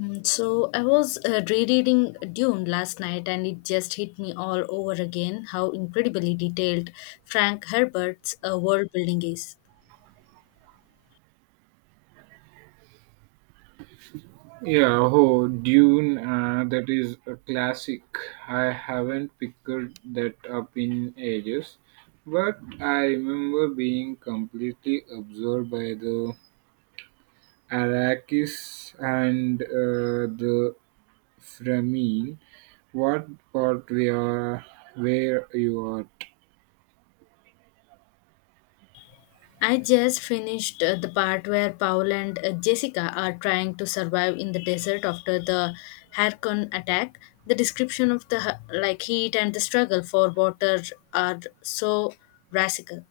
So I was rereading Dune last night, and it just hit me all over again how incredibly detailed Frank Herbert's world building is. Yeah, oh, Dune, that is a classic. I haven't picked that up in ages, but I remember being completely absorbed by the Arrakis and the Framine. What part we are, where you are? I just finished the part where Paul and Jessica are trying to survive in the desert after the Harkon attack. The description of the heat and the struggle for water are so radical.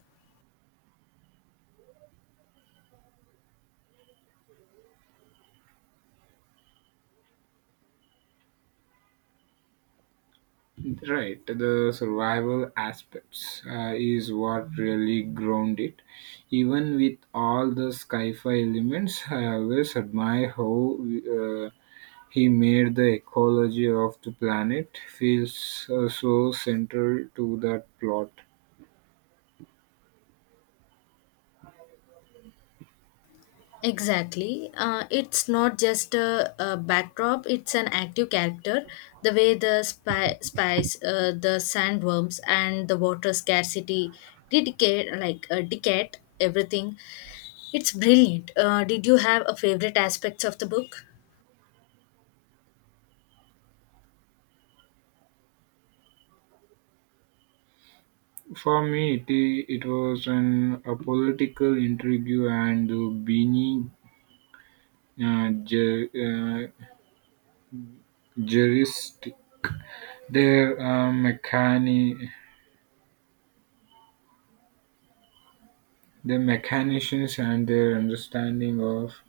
Right, the survival aspects is what really ground it. Even with all the sci-fi elements, I always admire how he made the ecology of the planet feels so central to that plot. Exactly. It's not just a backdrop, it's an active character. The way the spice, the sandworms, and the water scarcity dictate everything. It's brilliant. Did you have a favorite aspects of the book? For me, it was an a political intrigue and the Beanie uh, Jer- uh, juristic. Their The mechanicians and their understanding of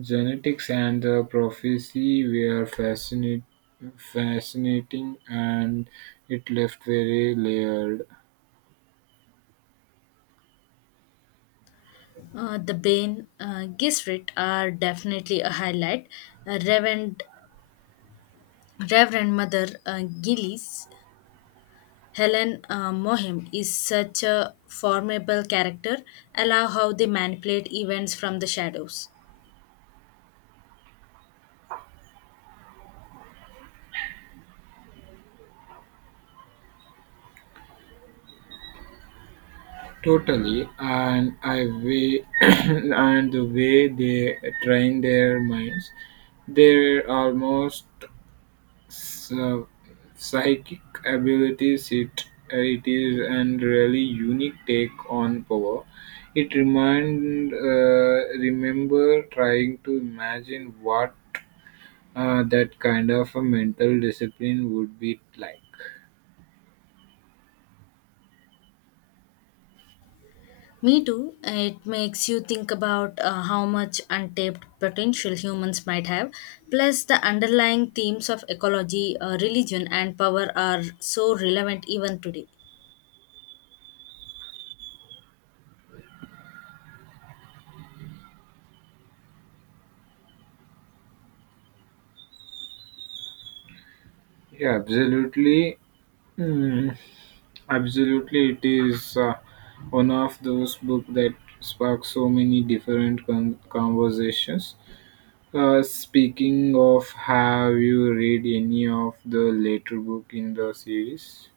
genetics and the prophecy were fascinating and it left very layered. The Bane Gesserit are definitely a highlight. Uh, Reverend Reverend Mother Gillies Helen Mohim is such a formidable character. Allow how they manipulate events from the shadows. Totally, and and the way they train their minds, they're almost So, psychic abilities it is and really unique take on power. It remind remember trying to imagine what that kind of a mental discipline would be like. Me too. It makes you think about how much untapped potential humans might have. Plus, the underlying themes of ecology, religion, and power are so relevant even today. Yeah, absolutely. Mm, absolutely, it is one of those book that sparks so many different conversations. Speaking of, have you read any of the later book in the series?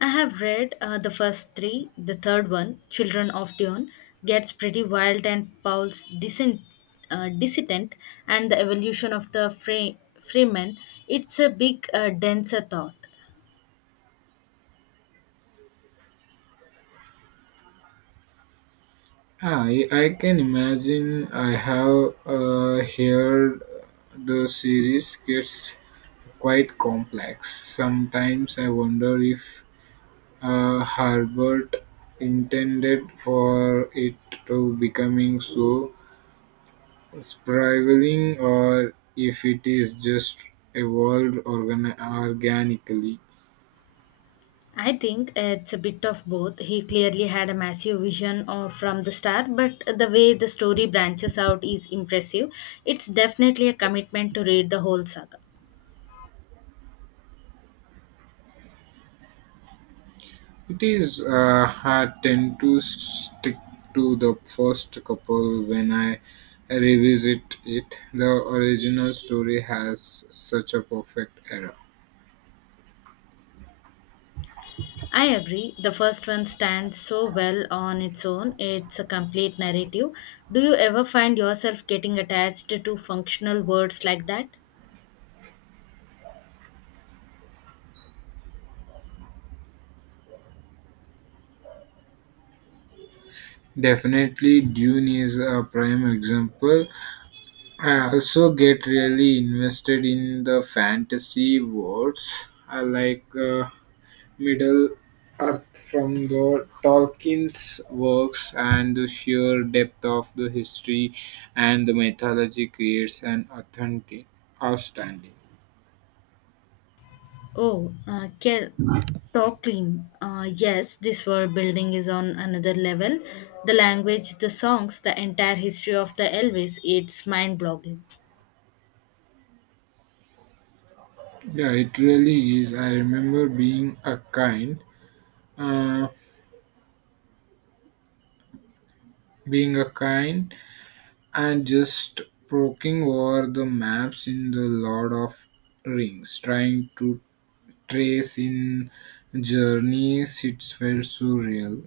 I have read the first three. The third one, Children of Dune," gets pretty wild and Paul's dissident and the evolution of the freeman. It's a denser thought. Ah, I can imagine I have heard the series gets quite complex. Sometimes I wonder if Herbert intended for it to becoming so spiraling or if it is just evolved organically. I think it's a bit of both. He clearly had a massive vision of, from the start, but the way the story branches out is impressive. It's definitely a commitment to read the whole saga. It is. I tend to stick to the first couple when I revisit it. The original story has such a perfect era. I agree. The first one stands so well on its own. It's a complete narrative. Do you ever find yourself getting attached to functional words like that? Definitely, Dune is a prime example. I also get really invested in the fantasy worlds. I like. Middle Earth from the Tolkien's works and the sheer depth of the history and the mythology creates an authentic outstanding. Oh, Kel, talk clean. Yes, this world building is on another level. The language, the songs, the entire history of the Elvis, it's mind boggling. Yeah, it really is. I remember uh, being a kind, and just poking over the maps in the Lord of Rings, trying to trace in journeys. It felt surreal.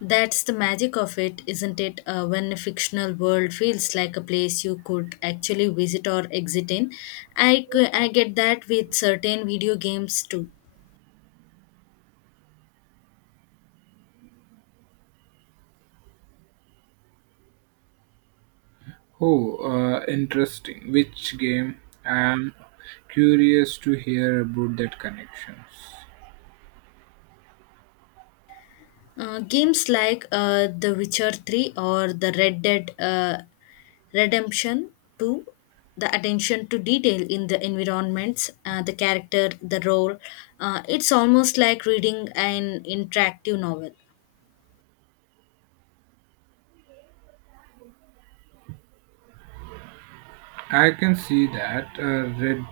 That's the magic of it, isn't it? When a fictional world feels like a place you could actually visit or exit in. I get that with certain video games too. Oh, interesting. Which game? I am curious to hear about that connections. Games like The Witcher 3 or The Red Dead Redemption 2, the attention to detail in the environments, the character, the role, it's almost like reading an interactive novel. I can see that Red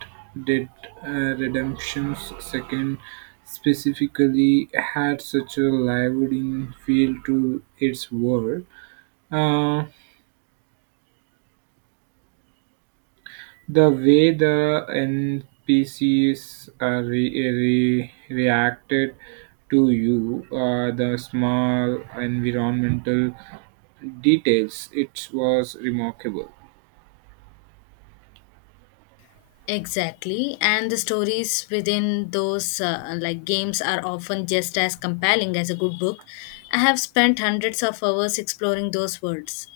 Dead Redemption's second specifically had such a lively feel to its world. Uh, the way the NPCs reacted to you, the small environmental details it was remarkable. Exactly, and the stories within those games are often just as compelling as a good book. I have spent hundreds of hours exploring those worlds.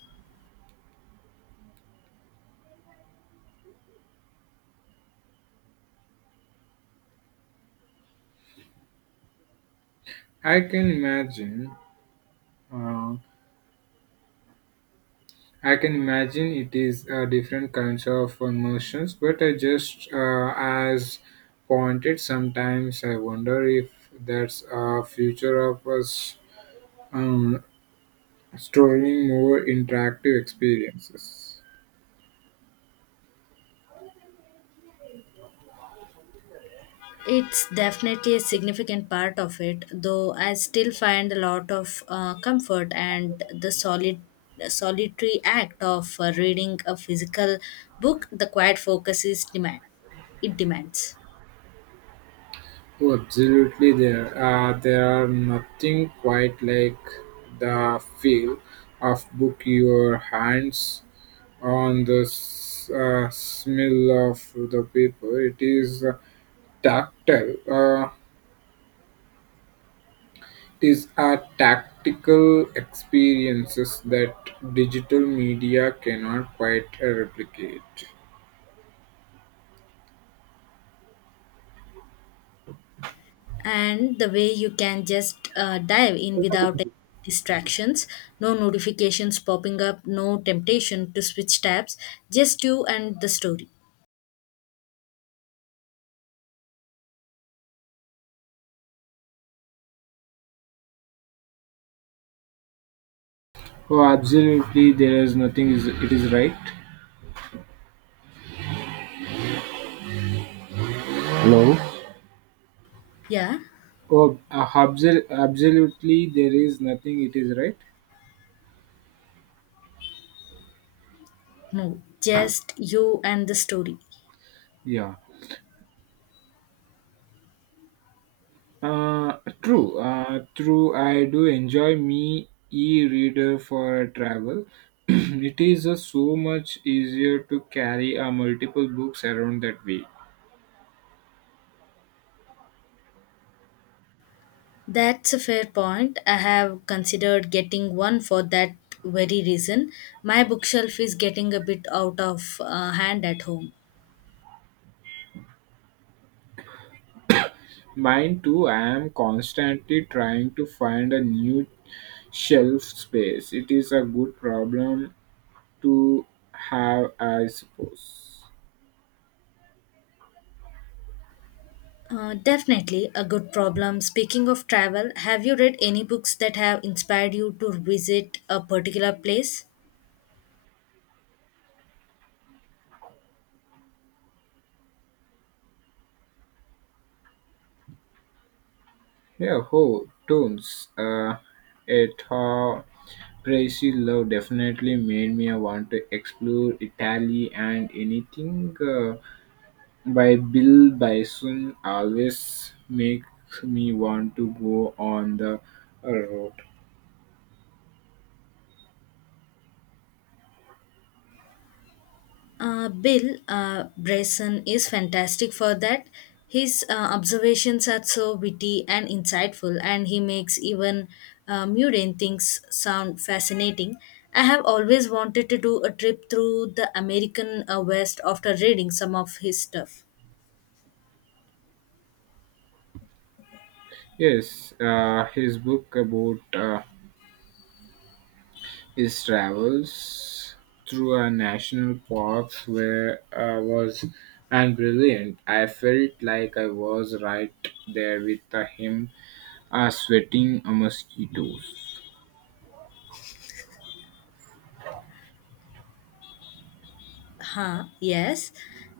I can imagine, uh, I can imagine it is different kinds of emotions, but I just, as pointed, sometimes I wonder if that's a future of us, um, storing more interactive experiences. It's definitely a significant part of it, though I still find a lot of comfort and the solid solitary act of reading a physical book. The quiet focus is demands. Oh, absolutely, there are nothing quite like the feel of book your hands on the smell of the paper. It is tactile. It is a tactical experiences that digital media cannot quite replicate. And the way you can just dive in without any distractions. No notifications popping up, no temptation to switch tabs, just you and the story. Oh, absolutely, there is nothing. Is it is right? Hello? Yeah, Oh, absolutely, there is nothing. It is right. no, just you and the story. Yeah. Uh, true. I do enjoy me e-reader for travel. It is so much easier to carry multiple books around that way. That's a fair point. I have considered getting one for that very reason. My bookshelf is getting a bit out of hand at home. Mine too. I am constantly trying to find a new shelf space. It is a good problem to have, I suppose. Definitely a good problem. Speaking of travel, have you read any books that have inspired you to visit a particular place? Yahoo! Tunes, a thought Brazil love definitely made me want to explore Italy and anything by Bill Bison always makes me want to go on the road. Bill Bryson is fantastic for that. His observations are so witty and insightful, and he makes even mundane things sound fascinating. I have always wanted to do a trip through the American West after reading some of his stuff. Yes, his book about his travels through our national parks where I was and brilliant. I felt like I was right there with him, sweating mosquitoes. Huh, yes.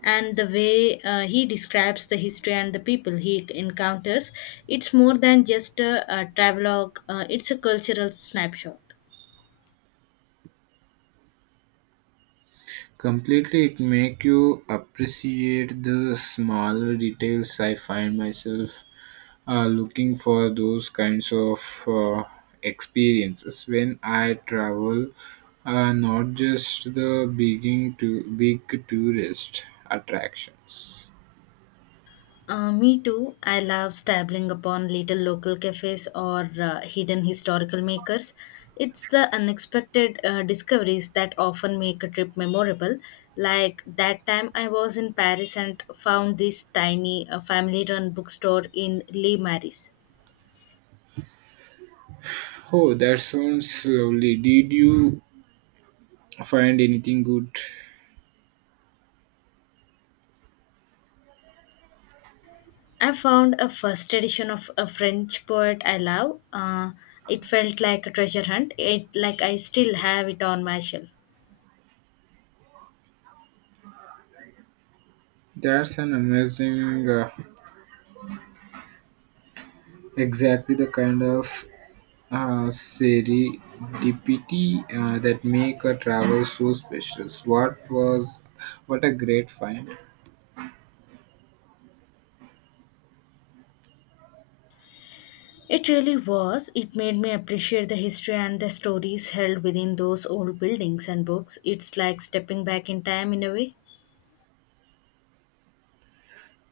And the way he describes the history and the people he encounters, it's more than just a travelogue, it's a cultural snapshot. Completely, it make you appreciate the smaller details. I find myself looking for those kinds of uh, experiences when I travel. Not just the beginning to big tourist attractions. Me too. I love stumbling upon little local cafes or hidden historical makers. It's the unexpected discoveries that often make a trip memorable. Like that time I was in Paris and found this tiny family run bookstore in Les Maris. Oh, that sounds lovely. Did you find anything good? I found a first edition of a French poet I love. It felt like a treasure hunt. It like I still have it on my shelf. That's an amazing, uh, exactly the kind of serendipity that make a travel so special. What a great find! It really was. It made me appreciate the history and the stories held within those old buildings and books. It's like stepping back in time in a way.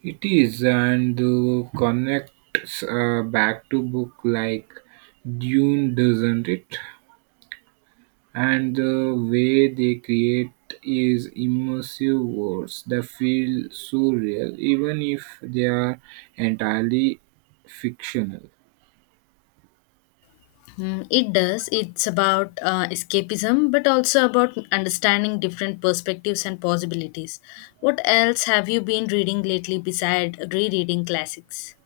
It is, and connects back to book like Dune, doesn't it? And the way they create is immersive worlds that feel so real, even if they are entirely fictional. Mm, it does. It's about escapism, but also about understanding different perspectives and possibilities. What else have you been reading lately beside rereading classics?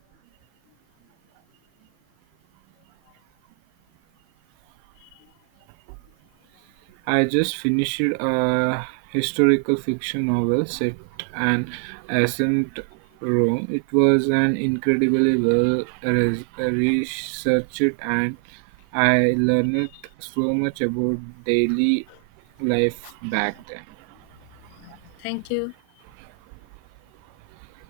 I just finished a historical fiction novel set an ancient Rome. It was an incredibly well researched and I learned so much about daily life back then. Thank you.